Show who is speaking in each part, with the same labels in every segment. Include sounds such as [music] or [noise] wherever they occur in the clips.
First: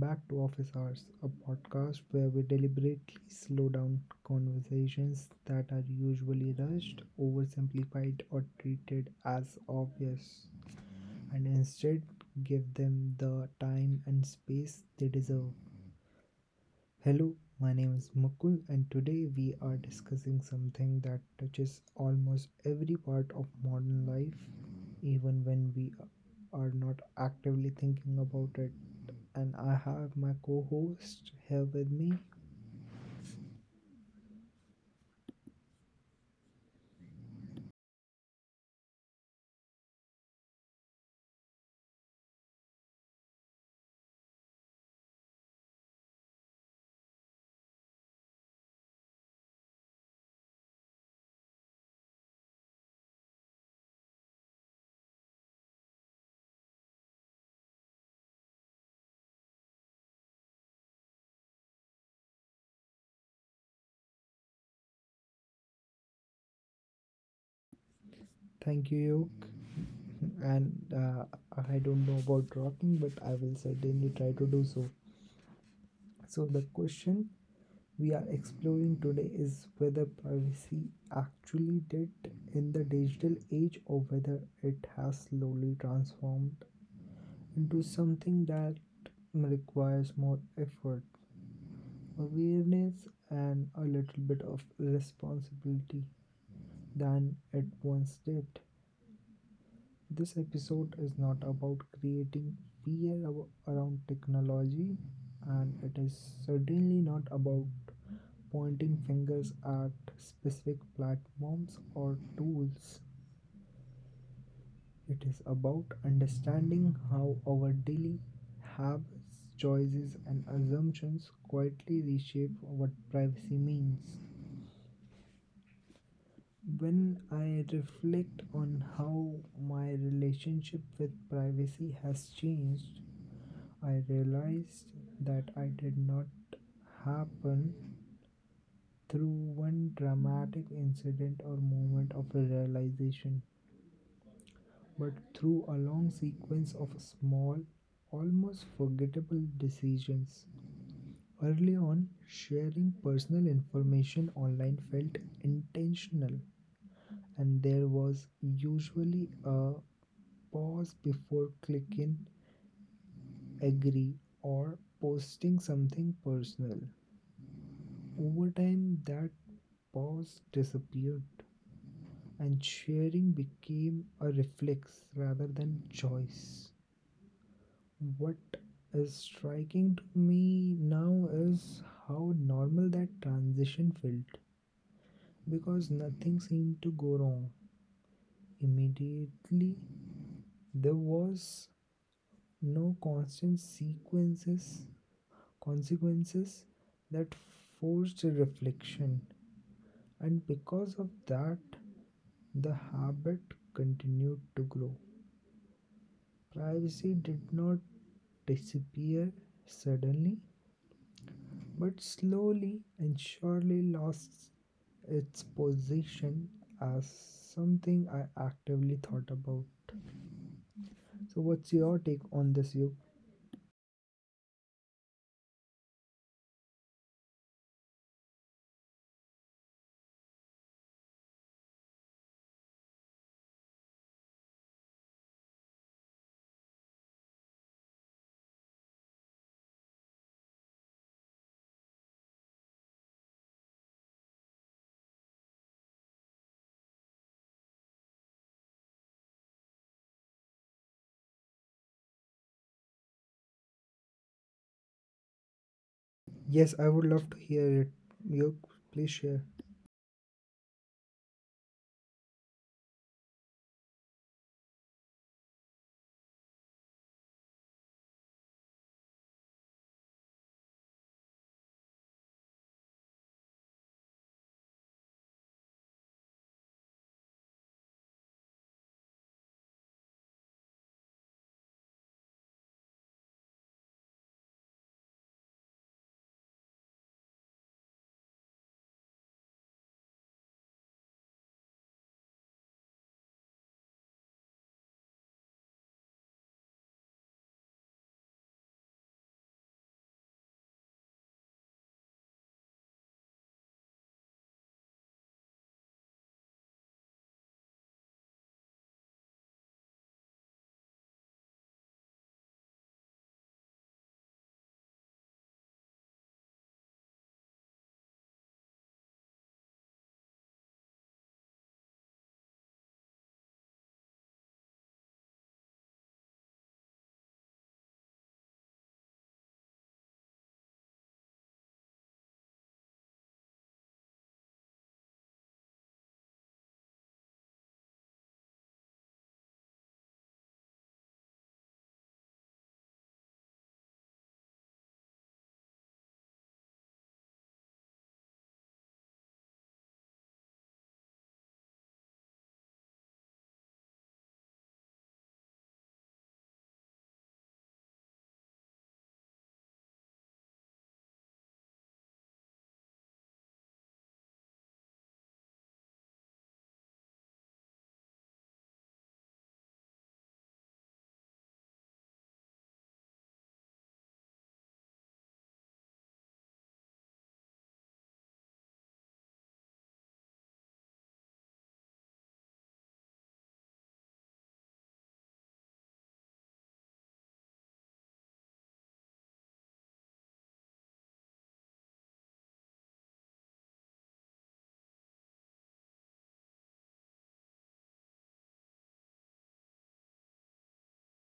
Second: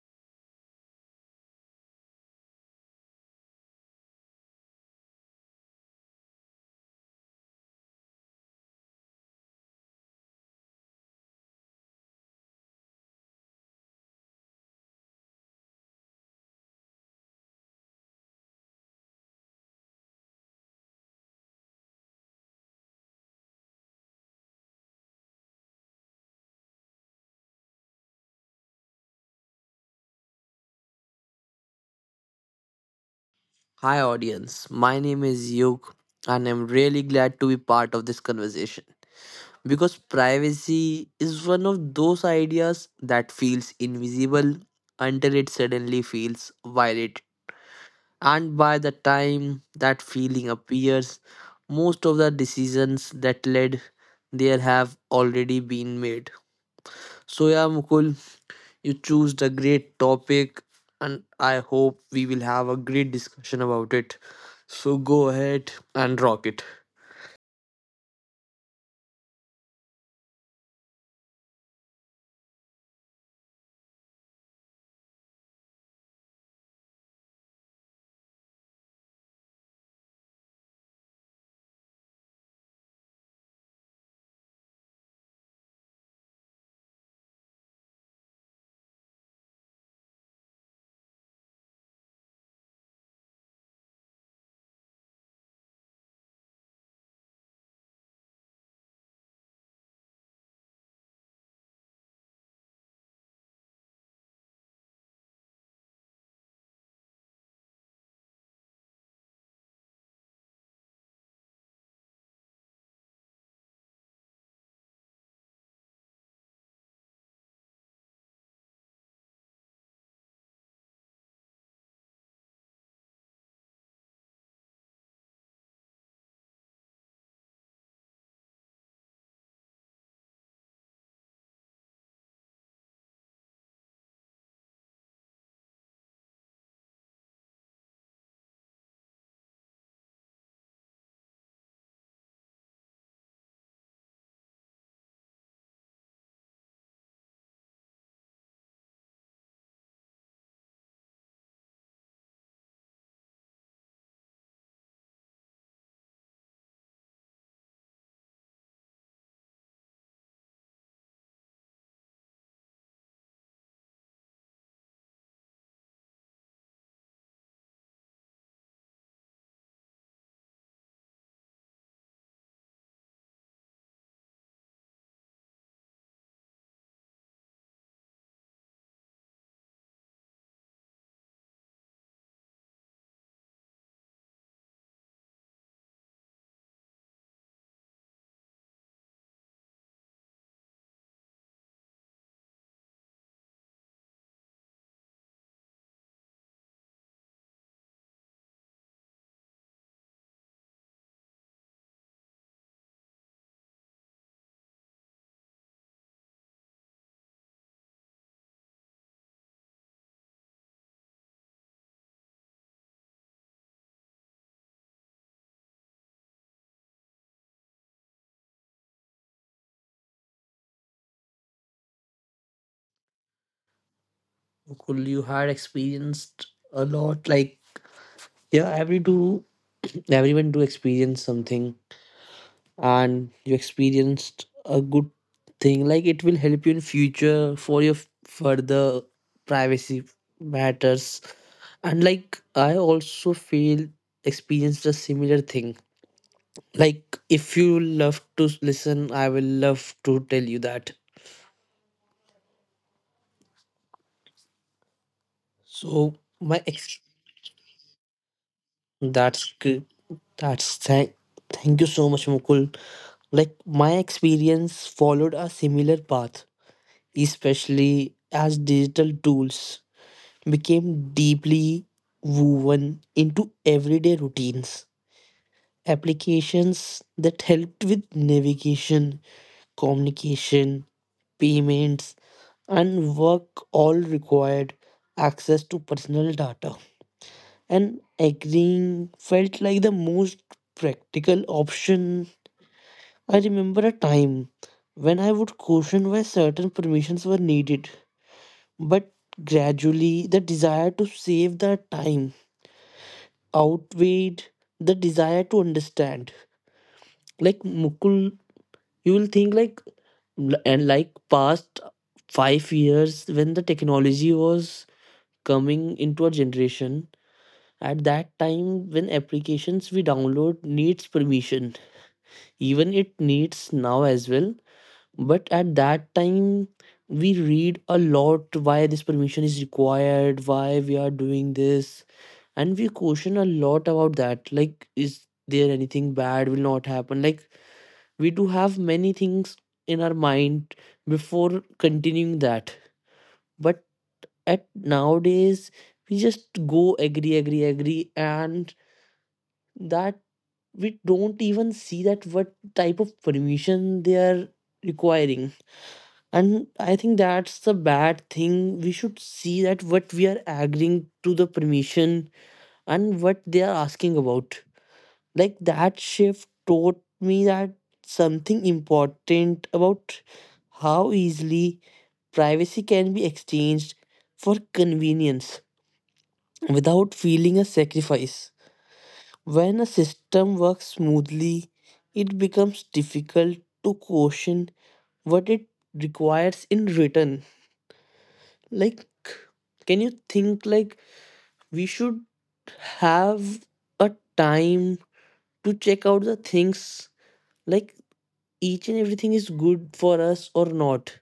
Speaker 1: back to Office Hours, a podcast where we deliberately slow down conversations that are usually rushed, oversimplified, or treated as obvious, and instead give them the time and space they deserve. Hello, my name is Mukul, and today we are discussing something that touches almost every part of modern life, even when we are not actively thinking about it. And I have my co host here with me.
Speaker 2: Hi, audience. My name is Yug, and I'm really glad to be part of this conversation because privacy is one of those ideas that feels invisible until it suddenly feels violated. And by the time that feeling appears, most of the decisions that led there have already been made. So, yeah, Mukul, you choose the great topic, and I hope we will have a great discussion about it. So go ahead and rock it.
Speaker 1: Thank you, Yoke. And uh, I don't know about rocking, but I will certainly try to do so. So, the question we are exploring today is whether privacy actually did in the digital age or whether it has slowly transformed into something that requires more effort, awareness, and a little bit of responsibility than it once did. This episode is not about creating fear around technology, and it is certainly not about pointing fingers at specific platforms or tools. It is about understanding how our daily habits, choices, and assumptions quietly reshape what privacy means. When I reflect on how my relationship with privacy has changed, I realized that I did not happen through one dramatic incident or moment of realization, but through a long sequence of small, almost forgettable decisions. Early on, sharing personal information online felt intentional, and there was usually a pause before clicking agree or posting something personal. Over time, that pause disappeared and sharing became a reflex rather than choice. What is striking to me now is how normal that transition felt because nothing seemed to go wrong immediately. There was no constant sequences consequences that forced reflection, and because of that the habit continued to grow. Privacy did not disappear suddenly, but slowly and surely lost its position as something I actively thought about. So what's your take on this, you?
Speaker 2: Cool, you had experienced a lot. Like yeah, every do [clears throat] everyone do experience something, and you experienced a good thing. Like it will help you in future for your further privacy matters. And like I also feel experienced a similar thing. Like, if you love to listen, I will love to tell you that. So,
Speaker 1: Yes,
Speaker 2: my
Speaker 1: I would
Speaker 2: ex.
Speaker 1: love to hear it. You please share.
Speaker 2: That's good. That's thank. Thank you so much, Mukul. Like, my experience followed a similar path, especially as digital tools became deeply woven into everyday routines. Applications that helped with navigation, communication, payments, and work all required access to personal data. And agreeing felt like the most practical option. I remember a time when I would question why certain permissions were needed, but gradually the desire to save the time outweighed the desire to understand. Like Mukul, you will think like and like past 5 years, when the technology was coming into our generation, at that time when applications we download needs permission, even it needs now as well. But at that time we read a lot: why this permission is required, why we are doing this, and we question a lot about that, like is there anything bad will not happen, like we do have many things in our mind before continuing that. But at nowadays we just go agree, agree, agree, and that, we don't even see that what type of permission they are requiring. And I think that's the bad thing. We should see that what we are agreeing to, the permission, and what they are asking about. Like, that shift taught me that something important about how easily privacy can be exchanged for convenience without feeling a sacrifice. When a system works smoothly, it becomes difficult to question what it requires in return. Like, can you think like we should have a time to check out the things, like each and everything is good for us or not?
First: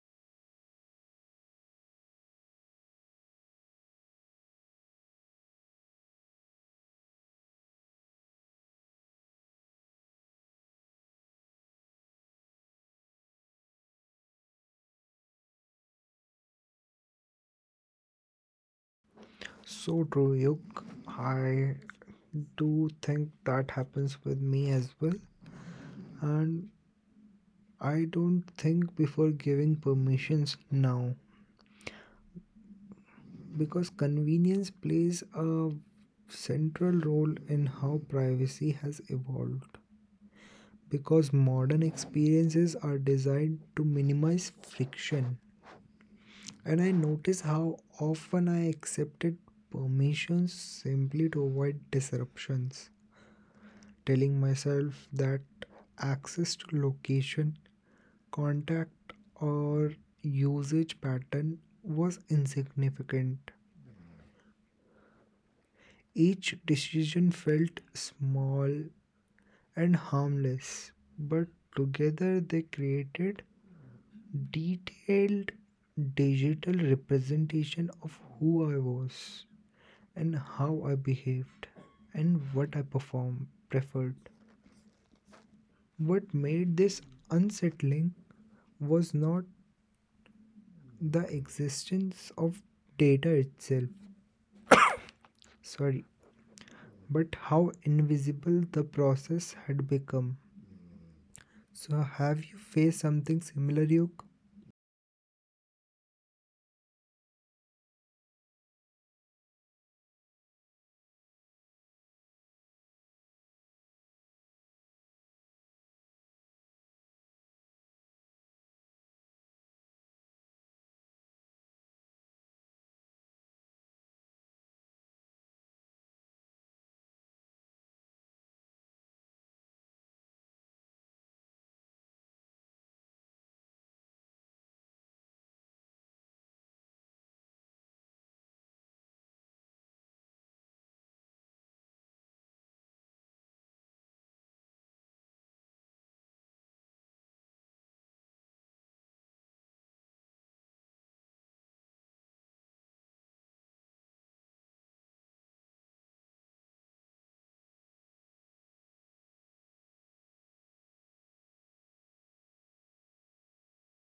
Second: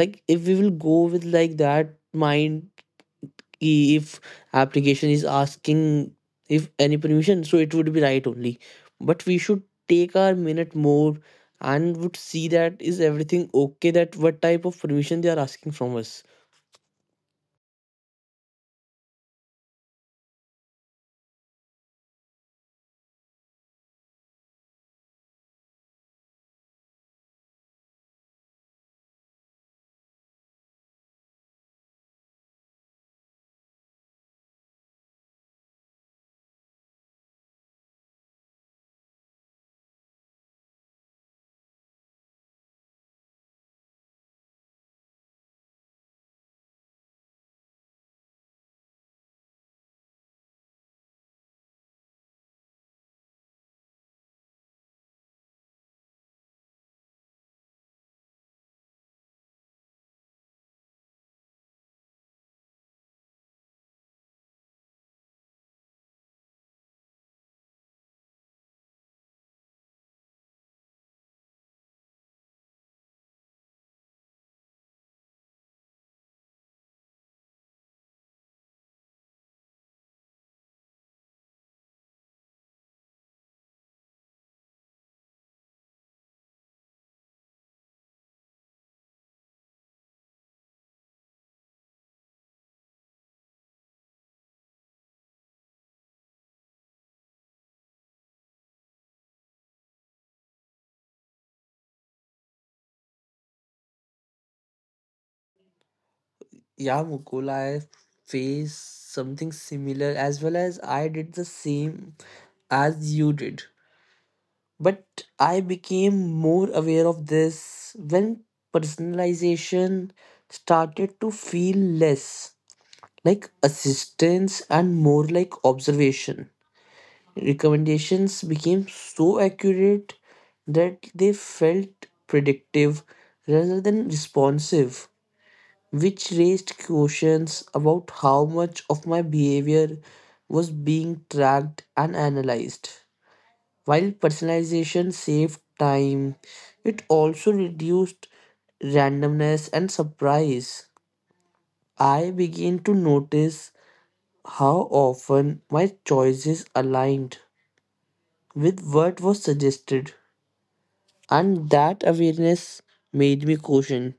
Speaker 2: Like if we will go with like that mind, ki if application is asking if any permission, so it would be right only. But we should take our minute more and would see that is everything okay, that what type of permission they are asking from us.
Speaker 1: So true, Yuk. I do think that happens with me as well. And I don't think before giving permissions now because convenience plays a central role in how privacy has evolved. Because modern experiences are designed to minimize friction. And I notice how often I accepted permissions simply to avoid disruptions, telling myself that access to location, contact, or usage pattern was insignificant. Each decision felt small and harmless, but together they created detailed digital representation of who I was and how I behaved and what I performed preferred. What made this unsettling was not the existence of data itself. Sorry, but how invisible the process had become. So, have you faced something similar, Yuk?
Speaker 2: Yeah, Mukul, I face something similar as well, as I did the same as you did. But I became more aware of this when personalization started to feel less like assistance and more like observation. Recommendations became so accurate that they felt predictive rather than responsive, which raised questions about how much of my behavior was being tracked and analyzed. While personalization saved time, it also reduced randomness and surprise. I began to notice how often my choices aligned with what was suggested, and that awareness made me question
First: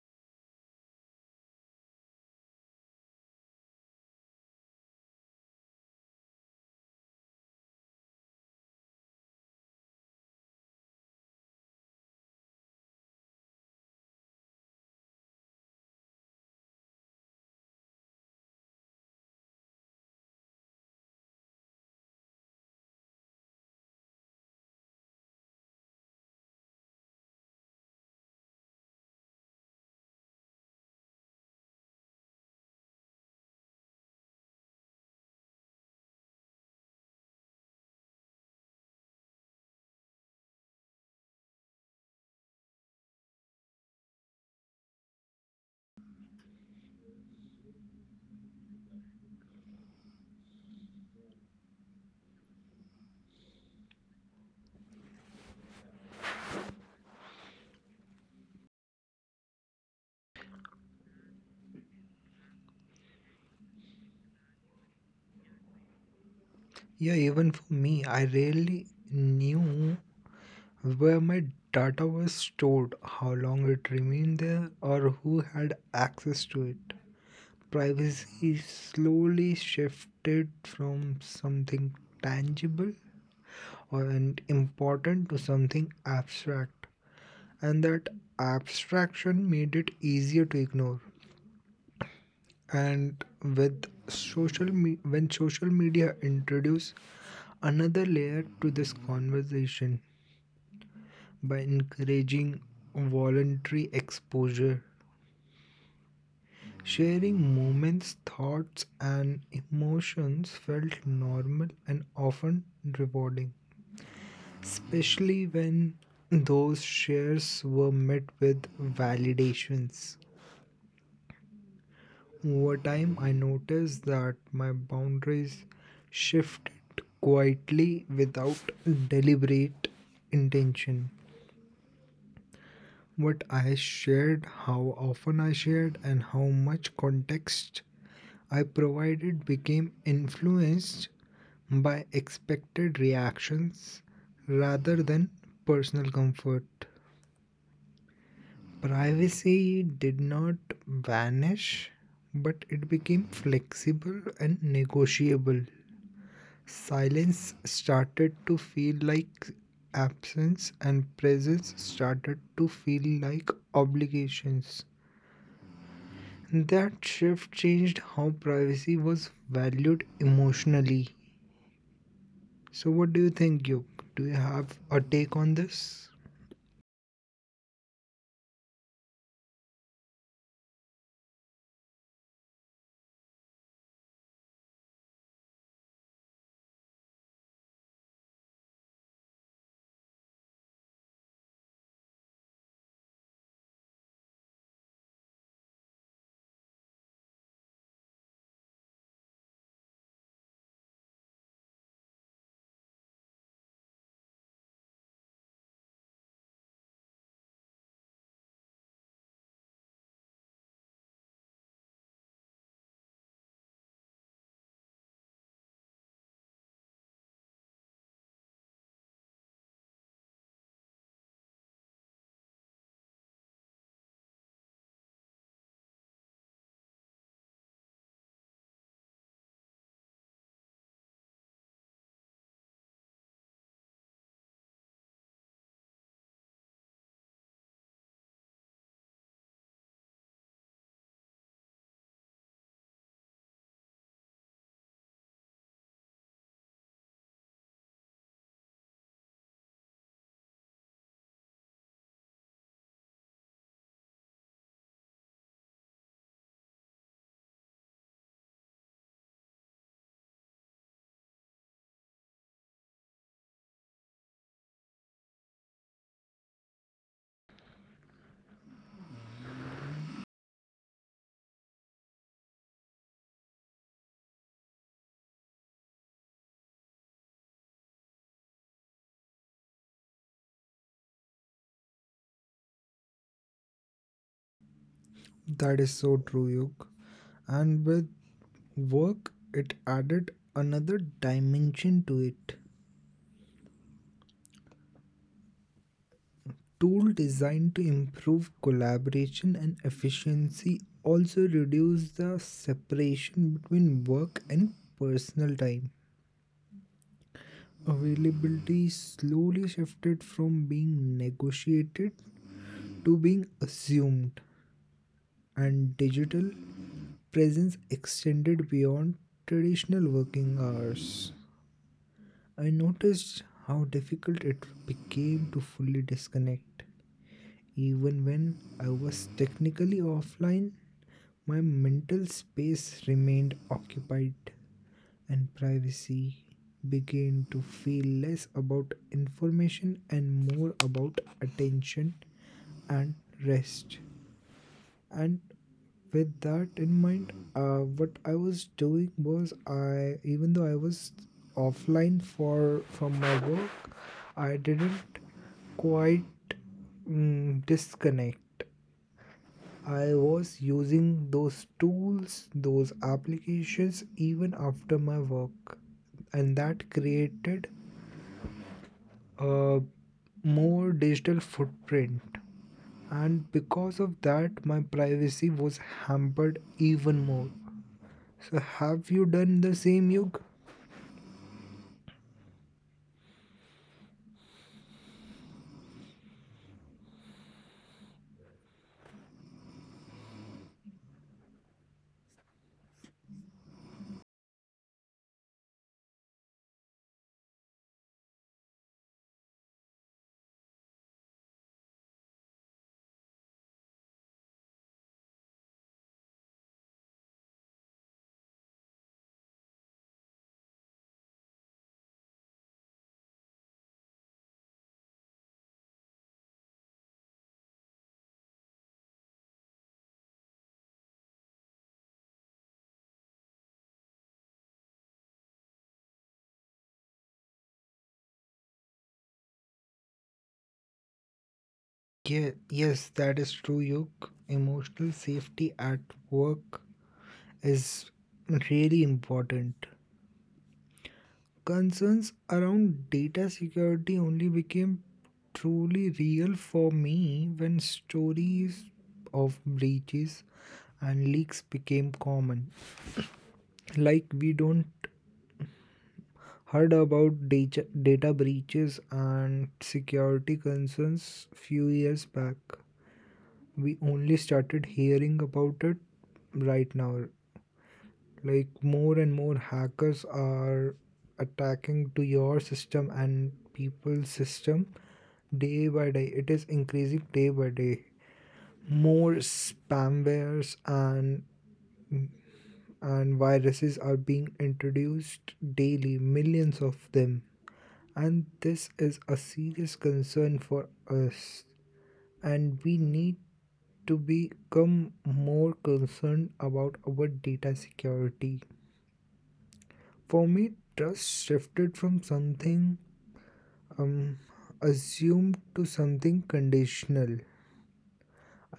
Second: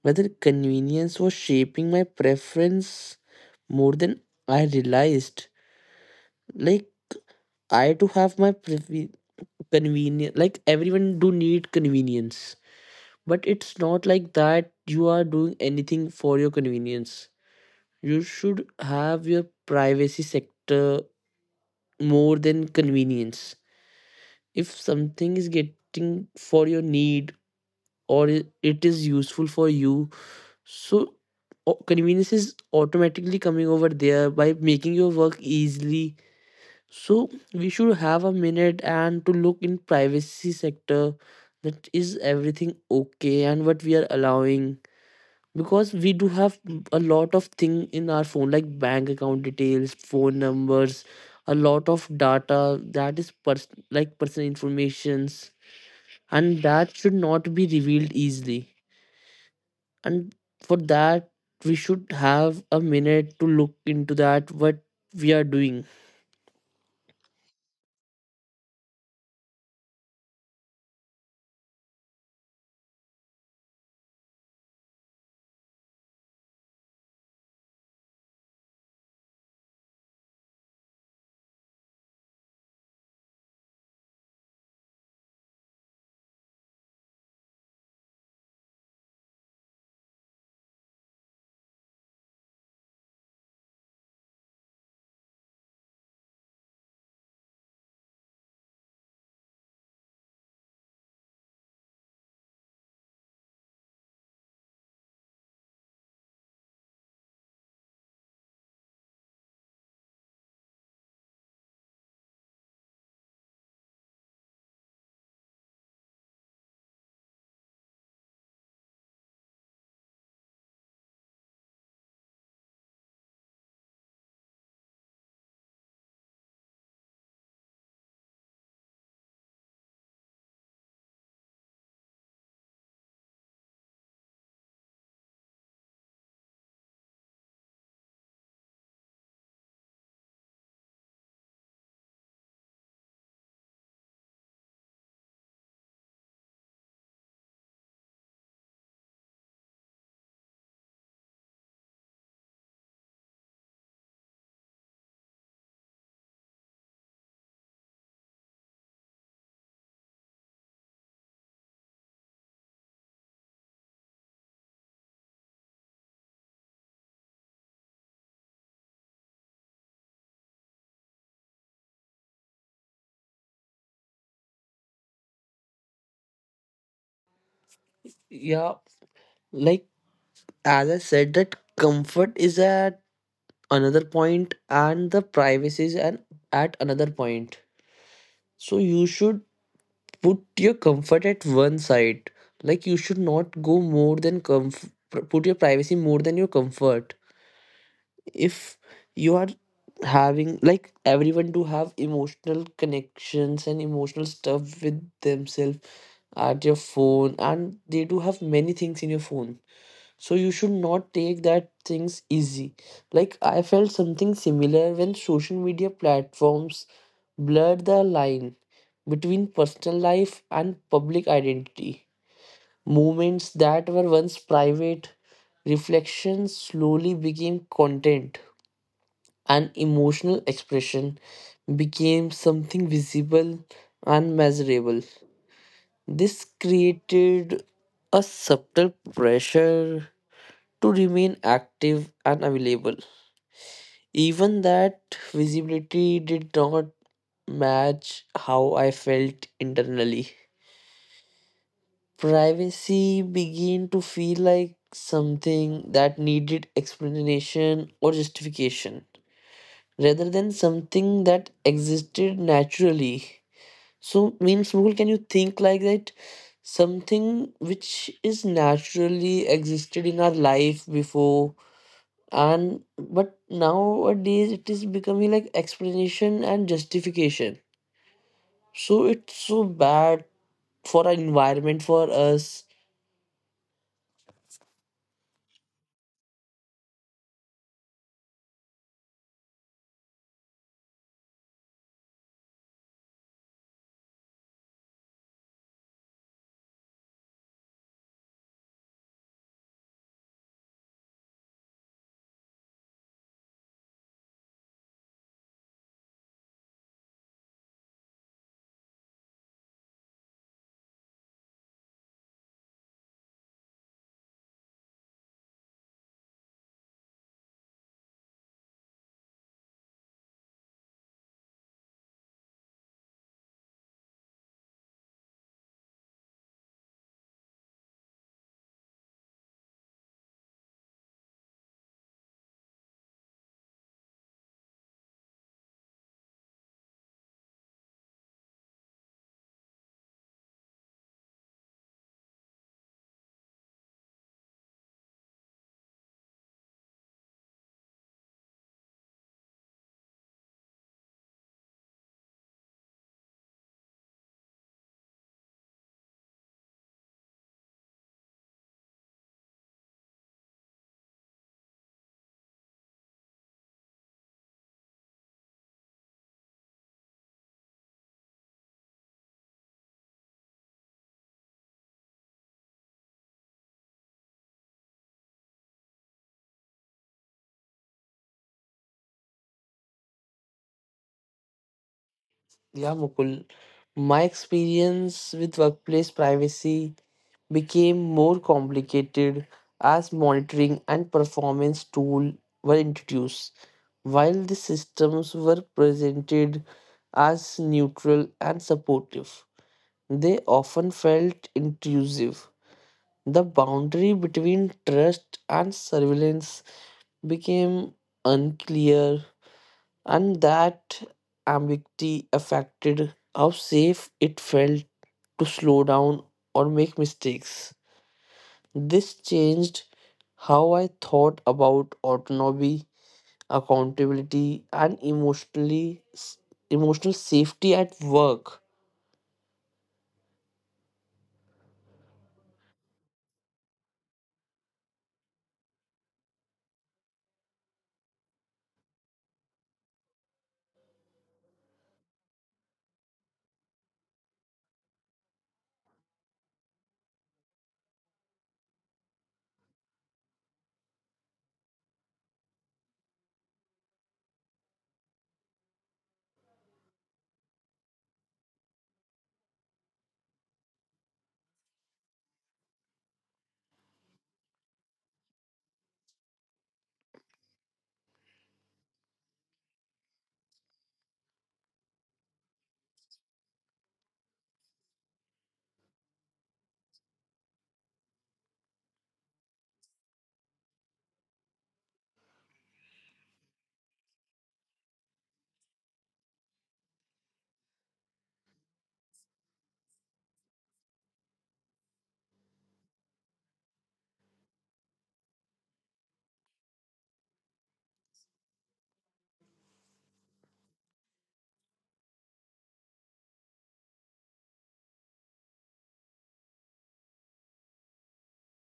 Speaker 2: whether convenience was shaping my preference more than I realized. Like, I do have my convenience. Like everyone do need convenience. But it's not like that you are doing anything for your convenience. You should have your privacy sector more than convenience. If something is getting for your need or it is useful for you, so convenience is automatically coming over there by making your work easily. So we should have a minute and to look in privacy sector, that is everything okay and what we are allowing, because we do have a lot of thing in our phone, like bank account details, phone numbers, a lot of data that is like personal informations, and that should not be revealed easily. And for that we should have a minute to look into that what we are doing.
Speaker 1: Yeah, even for me, I rarely knew where my data was stored, how long it remained there, or who had access to it. Privacy slowly shifted from something tangible or and important to something abstract, and that abstraction made it easier to ignore. And when social media introduced another layer to this conversation by encouraging voluntary exposure, sharing moments, thoughts, and emotions felt normal and often rewarding, especially when those shares were met with validations. Over time, I noticed that my boundaries shifted quietly without deliberate intention. What I shared, how often I shared, and how much context I provided became influenced by expected reactions rather than personal comfort. Privacy did not vanish, but it became flexible and negotiable. Silence started to feel like absence, and presence started to feel like obligations. That shift changed how privacy was valued emotionally. So, what do you think, Yuk? Do you have a take on this?
Speaker 2: Yeah, like as I said, that comfort is at another point and the privacy is at another point. So you should put your comfort at one side, like you should not go more than put your privacy more than your comfort. If you are having, like everyone do have emotional connections and emotional stuff with themselves at your phone, and they do have many things in your phone, so you should not take that things easy. Like, I felt something similar when social media platforms blurred the line between personal life and public identity. Moments that were once private reflections slowly became content, and emotional expression became something visible and measurable. This created a subtle pressure to remain active and available. Even that visibility did not match how I felt internally. Privacy began to feel like something that needed explanation or justification rather than something that existed naturally. So, means, Mukul, can you think like that? Something which is naturally existed in our life before, and but nowadays it is becoming like explanation and justification. So, it's so bad for our environment, for us.
Speaker 1: That is so true, Yug. And with work, it added another dimension to it. Tool designed to improve collaboration and efficiency also reduce the separation between work and personal time. Availability slowly shifted from being negotiated to being assumed, and digital presence extended beyond traditional working hours. I noticed how difficult it became to fully disconnect. Even when I was technically offline, my mental space remained occupied, and privacy began to feel less about information and more about attention and rest. And with that in mind, what I was doing was I, even though I was offline for from my work, I didn't quite disconnect. I was using those tools, those applications, even after my work, and that created a more digital footprint, and because of that my privacy was hampered even more. So have you done the same, Yug?
Speaker 2: Yeah, Mukul. My experience with workplace privacy became more complicated as monitoring and performance tools were introduced. While the systems were presented as neutral and supportive, they often felt intrusive. The boundary between trust and surveillance became unclear, and that ambiguity affected how safe it felt to slow down or make mistakes. This changed how I thought about autonomy, accountability, and emotional safety at work.
Speaker 1: Yeah, yes that is true, Yug. Emotional safety at work is really important. Concerns around data security only became truly real for me when stories of breaches and leaks became common. Like, we don't heard about data breaches and security concerns few years back. We only started hearing about it right now. Like, more and more hackers are attacking to your system and people's system day by day. It is increasing day by day. More spamwares and viruses are being introduced daily, millions of them. And this is a serious concern for us, and we need to become more concerned about our data security. For me, trust shifted from something um, assumed to something conditional.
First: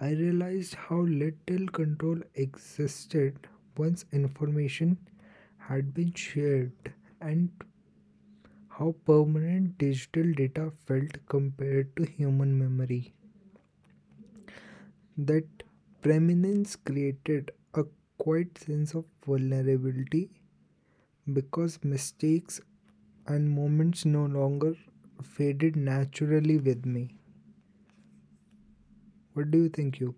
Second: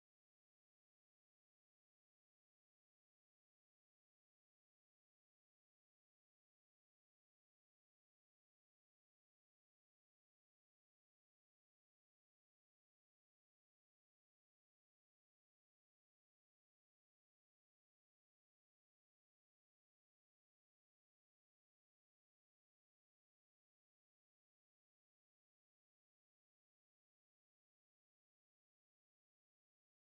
Speaker 1: I realized how little control existed once information had been shared and how permanent digital data felt compared to human memory. That preeminence created a quiet sense of vulnerability because mistakes and moments no longer faded naturally with me. What do you think, you?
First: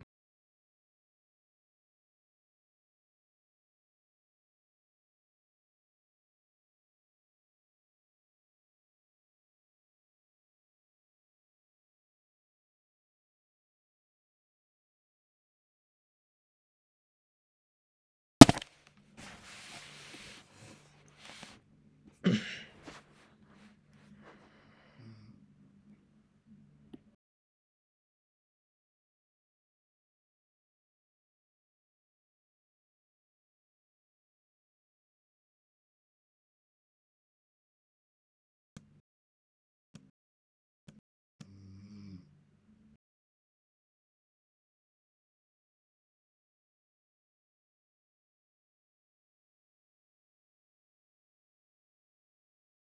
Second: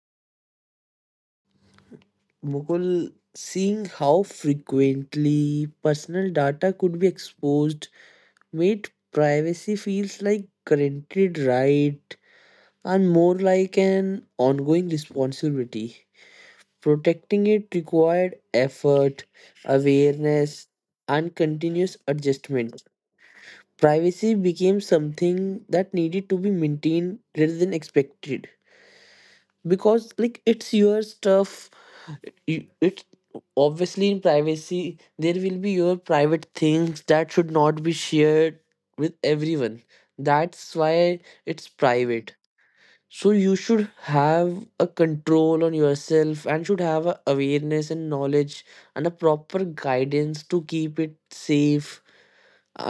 Speaker 2: Mukul, seeing how frequently personal data could be exposed made privacy feels like guaranteed right and more like an ongoing responsibility. Protecting it required effort, awareness, and continuous adjustment. Privacy became something that needed to be maintained rather than expected, because like it's your stuff, it's obviously, in privacy there will be your private things that should not be shared with everyone. That's why it's private. So you should have a control on yourself and should have a awareness and knowledge, and a proper guidance to keep it safe.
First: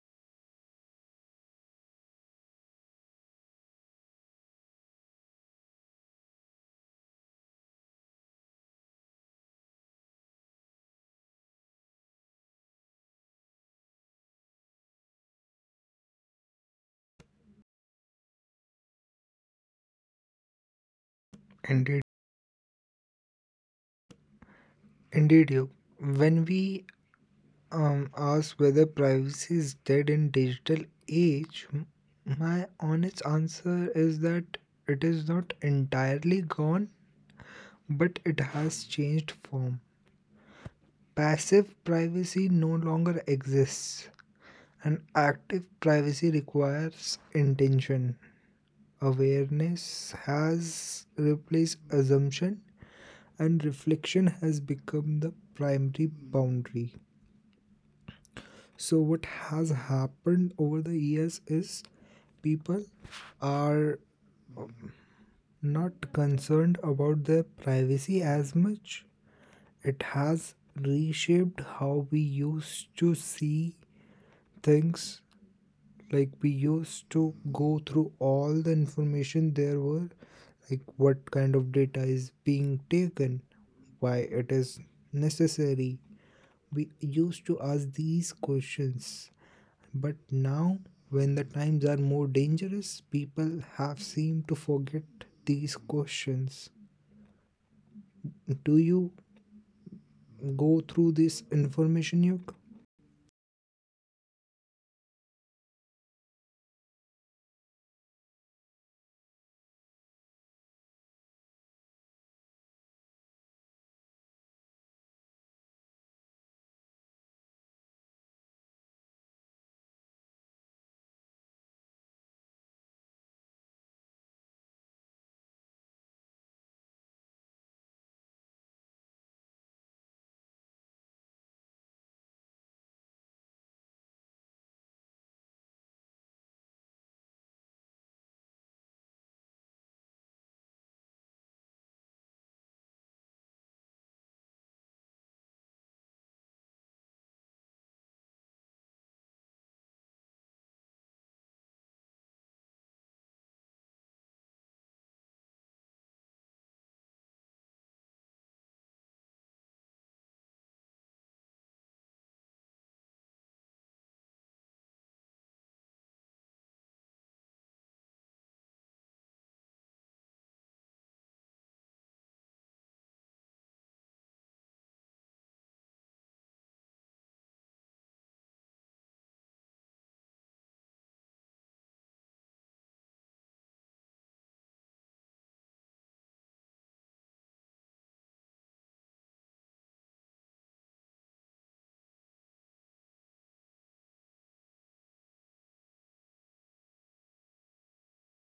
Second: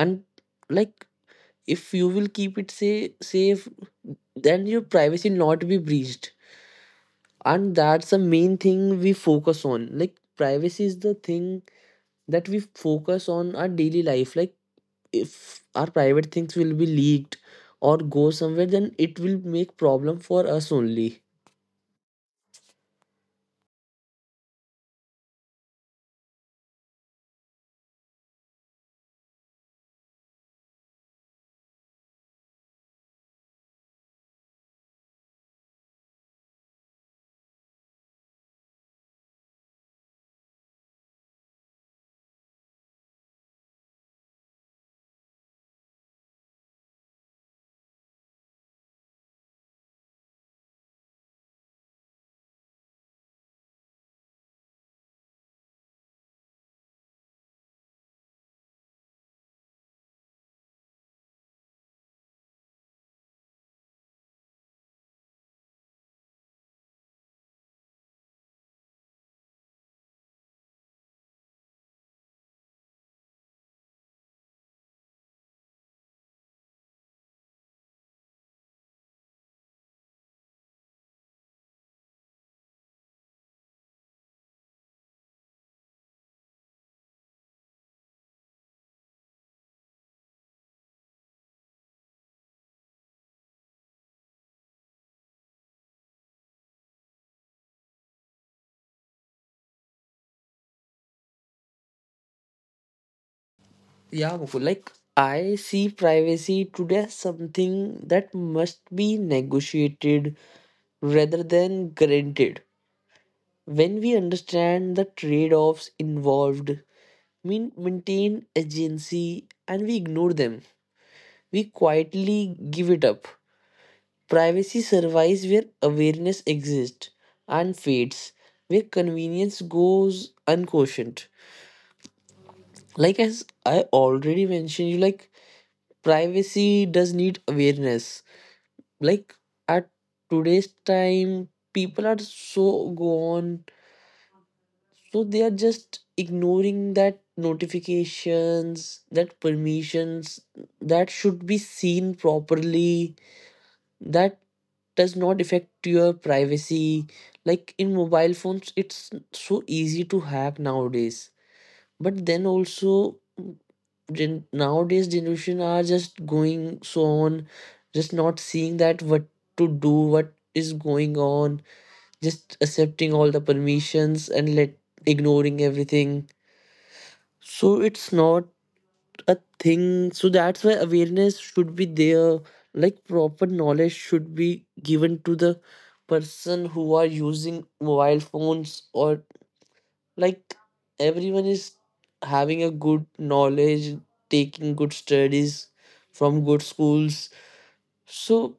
Speaker 2: And like, if you will keep it say, safe, then your privacy not be breached. And that's the main thing we focus on. Like privacy is the thing that we focus on our daily life. Like if our private things will be leaked or go somewhere, then it will make problem for us only.
Speaker 1: Indeed, indeed, you. When we ask whether privacy is dead in digital age, my honest answer is that it is not entirely gone, but it has changed form. Passive privacy no longer exists, and active privacy requires intention. Awareness has replaced assumption, and reflection has become the primary boundary. So, what has happened over the years is people are not concerned about their privacy as much. It has reshaped how we used to see things. Like, we used to go through all the information there were, like what kind of data is being taken, why it is necessary. We used to ask these questions, but now when the times are more dangerous, people have seemed to forget these questions. Do you go through this information, Yuk?
Speaker 2: Yeah, Mukul, like I see privacy today as something that must be negotiated rather than granted. When we understand the trade offs involved, we maintain agency, and we ignore them. We quietly give it up. Privacy survives where awareness exists and fades where convenience goes unquestioned. Like as I already mentioned, you, like privacy does need awareness. Like, at today's time people are so gone, so they are just ignoring that notifications, that permissions that should be seen properly, that does not affect your privacy. Like in mobile phones it's so easy to hack nowadays, but then also nowadays generation are just going so on, just not seeing that what to do, what is going on, just accepting all the permissions and let ignoring everything. So it's not a thing. So that's why awareness should be there. Like proper knowledge should be given to the person who are using mobile phones, or like everyone is having a good knowledge, taking good studies from good schools. So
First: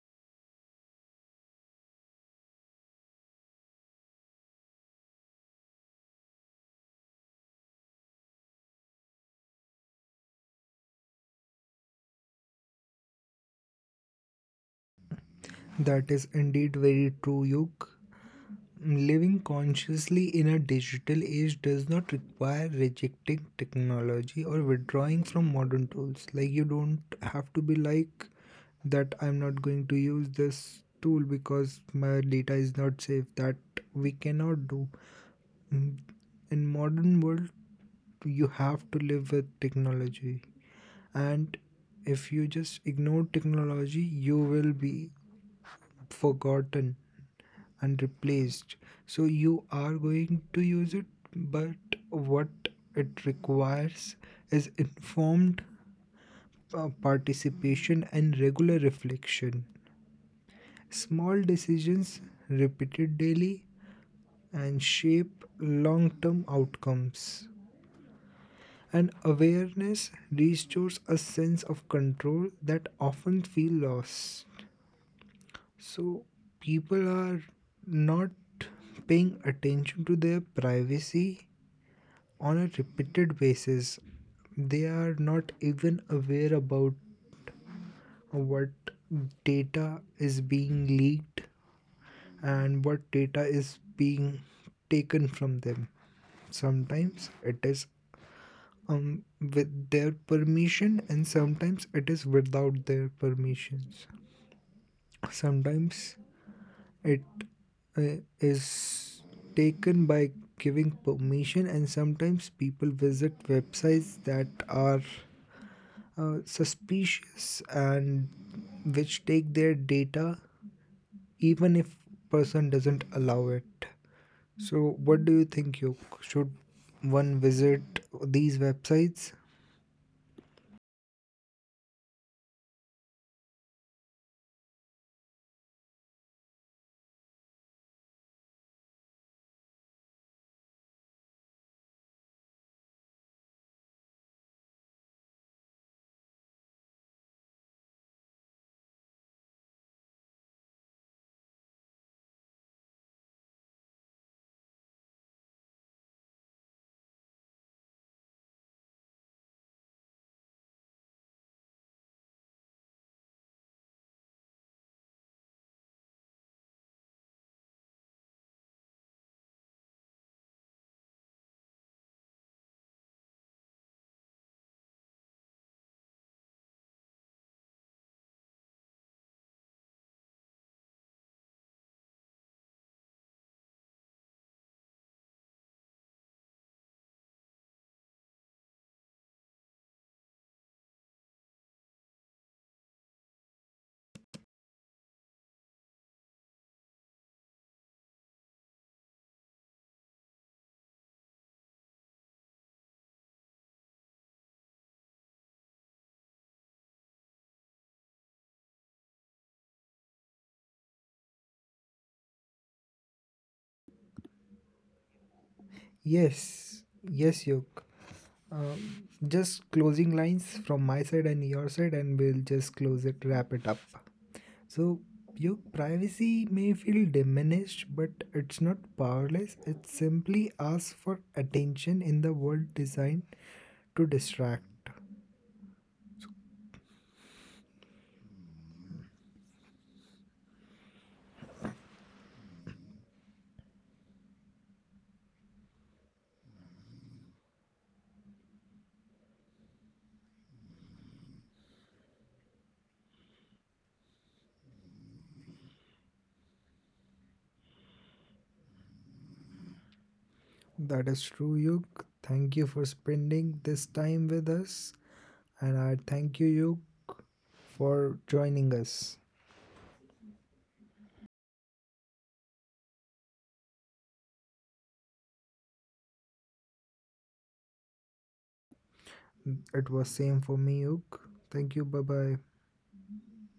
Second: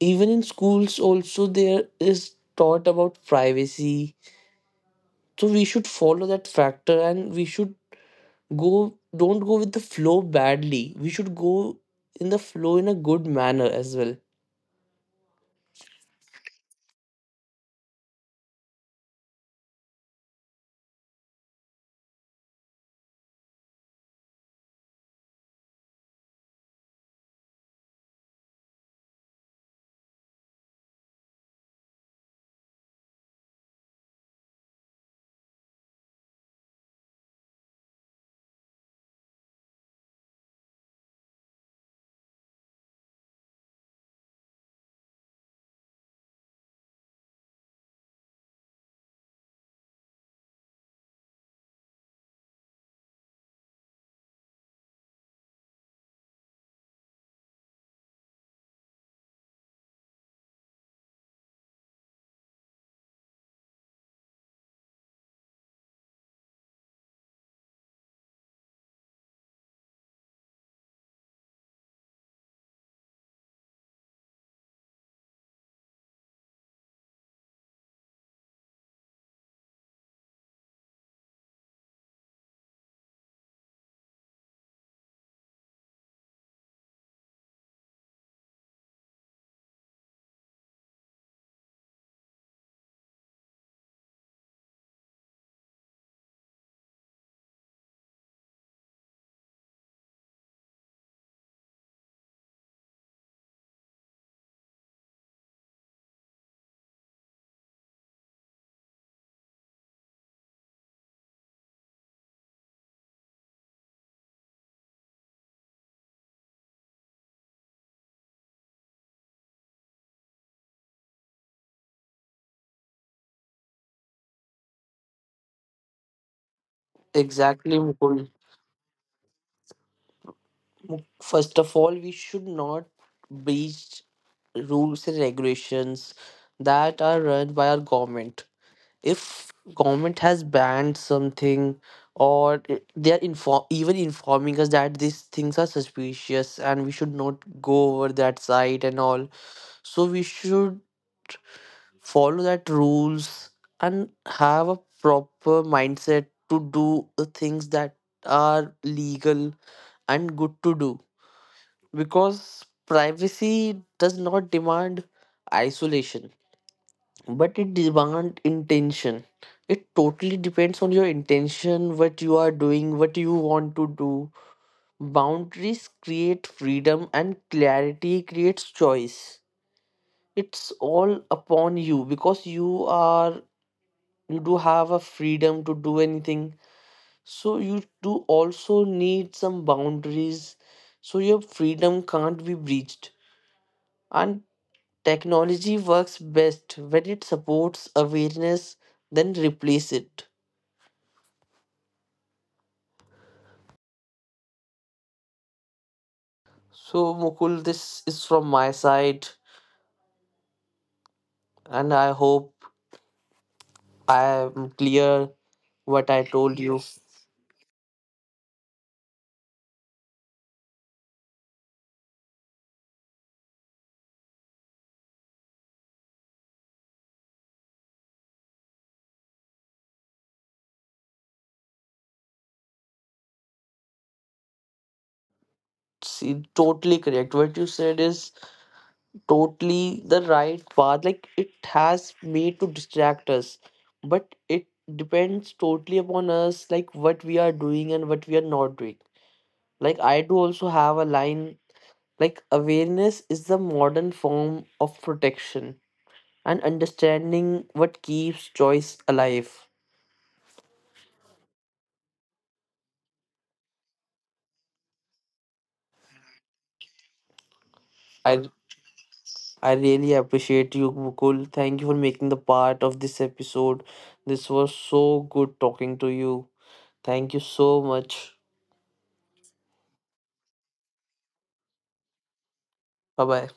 Speaker 2: even in schools also there is taught about privacy, so we should follow that factor, and we should go, don't go with the flow badly, we should go in the flow in a good manner as well.
Speaker 1: That is indeed very true, Yuk. Living consciously in a digital age does not require rejecting technology or withdrawing from modern tools. Like, you don't have to be like that, I'm not going to use this tool because my data is not safe. That we cannot do. Mm, In modern world, you have to live with technology. And if you just ignore technology, you will be forgotten and replaced. So you are going to use it, but what it requires is informed participation and regular reflection. Small decisions repeated daily and shape long term outcomes. And awareness restores a sense of control that often feel lost. So people are not paying attention to their privacy on a repeated basis. They are not even aware about what data is being leaked and what data is being taken from them. Sometimes it is with their permission, and sometimes it is without their permissions. Sometimes it is taken by giving permission, and sometimes people visit websites that are suspicious and which take their data even if person doesn't allow it. So what do you think you should one
Speaker 2: Exactly,
Speaker 1: visit
Speaker 2: Mukul.
Speaker 1: these websites?
Speaker 2: First of all, we should not breach rules and regulations that are run by our government. If government has banned something or i- they are informing us that these things are suspicious and we should not go over that site and all, so we should follow that rules and have a proper mindset to do the things that are legal and good to do. Because privacy does not demand isolation, but it demand intention. It totally depends on your intention, what you are doing, what you want to do. Boundaries create freedom and clarity creates choice. It's all upon you, because you are, you do have a freedom to do anything, so you do also need some boundaries, so your freedom can't be breached. And technology works best when it supports awareness, then replace it. So, Mukul, this is from my side, and I hope I am clear what I told you.
Speaker 1: Yes,
Speaker 2: Yes.
Speaker 1: yes, Yoke. Just closing lines from my side and your side and we'll just close it, wrap it up. So your privacy may feel diminished, but it's not powerless. It simply asks for attention in the world designed to distract.
Speaker 2: See, totally correct. What you said is totally the right path. Like, it has made to distract us, but it depends totally upon us, like what we are doing and what we are not doing. Like, I do also have a line. Like awareness is the modern form of protection and understanding what keeps choice alive.
Speaker 1: That is true, Yug. Thank you for spending this time with us. And I thank you, Yug, for
Speaker 2: I
Speaker 1: joining us.
Speaker 2: I really appreciate you, Mukul. Thank you for making the part of this episode. This was so good talking to you. Thank you so much.
Speaker 1: It was same for me, Yug. Thank you. Bye bye.
Speaker 2: Bye bye.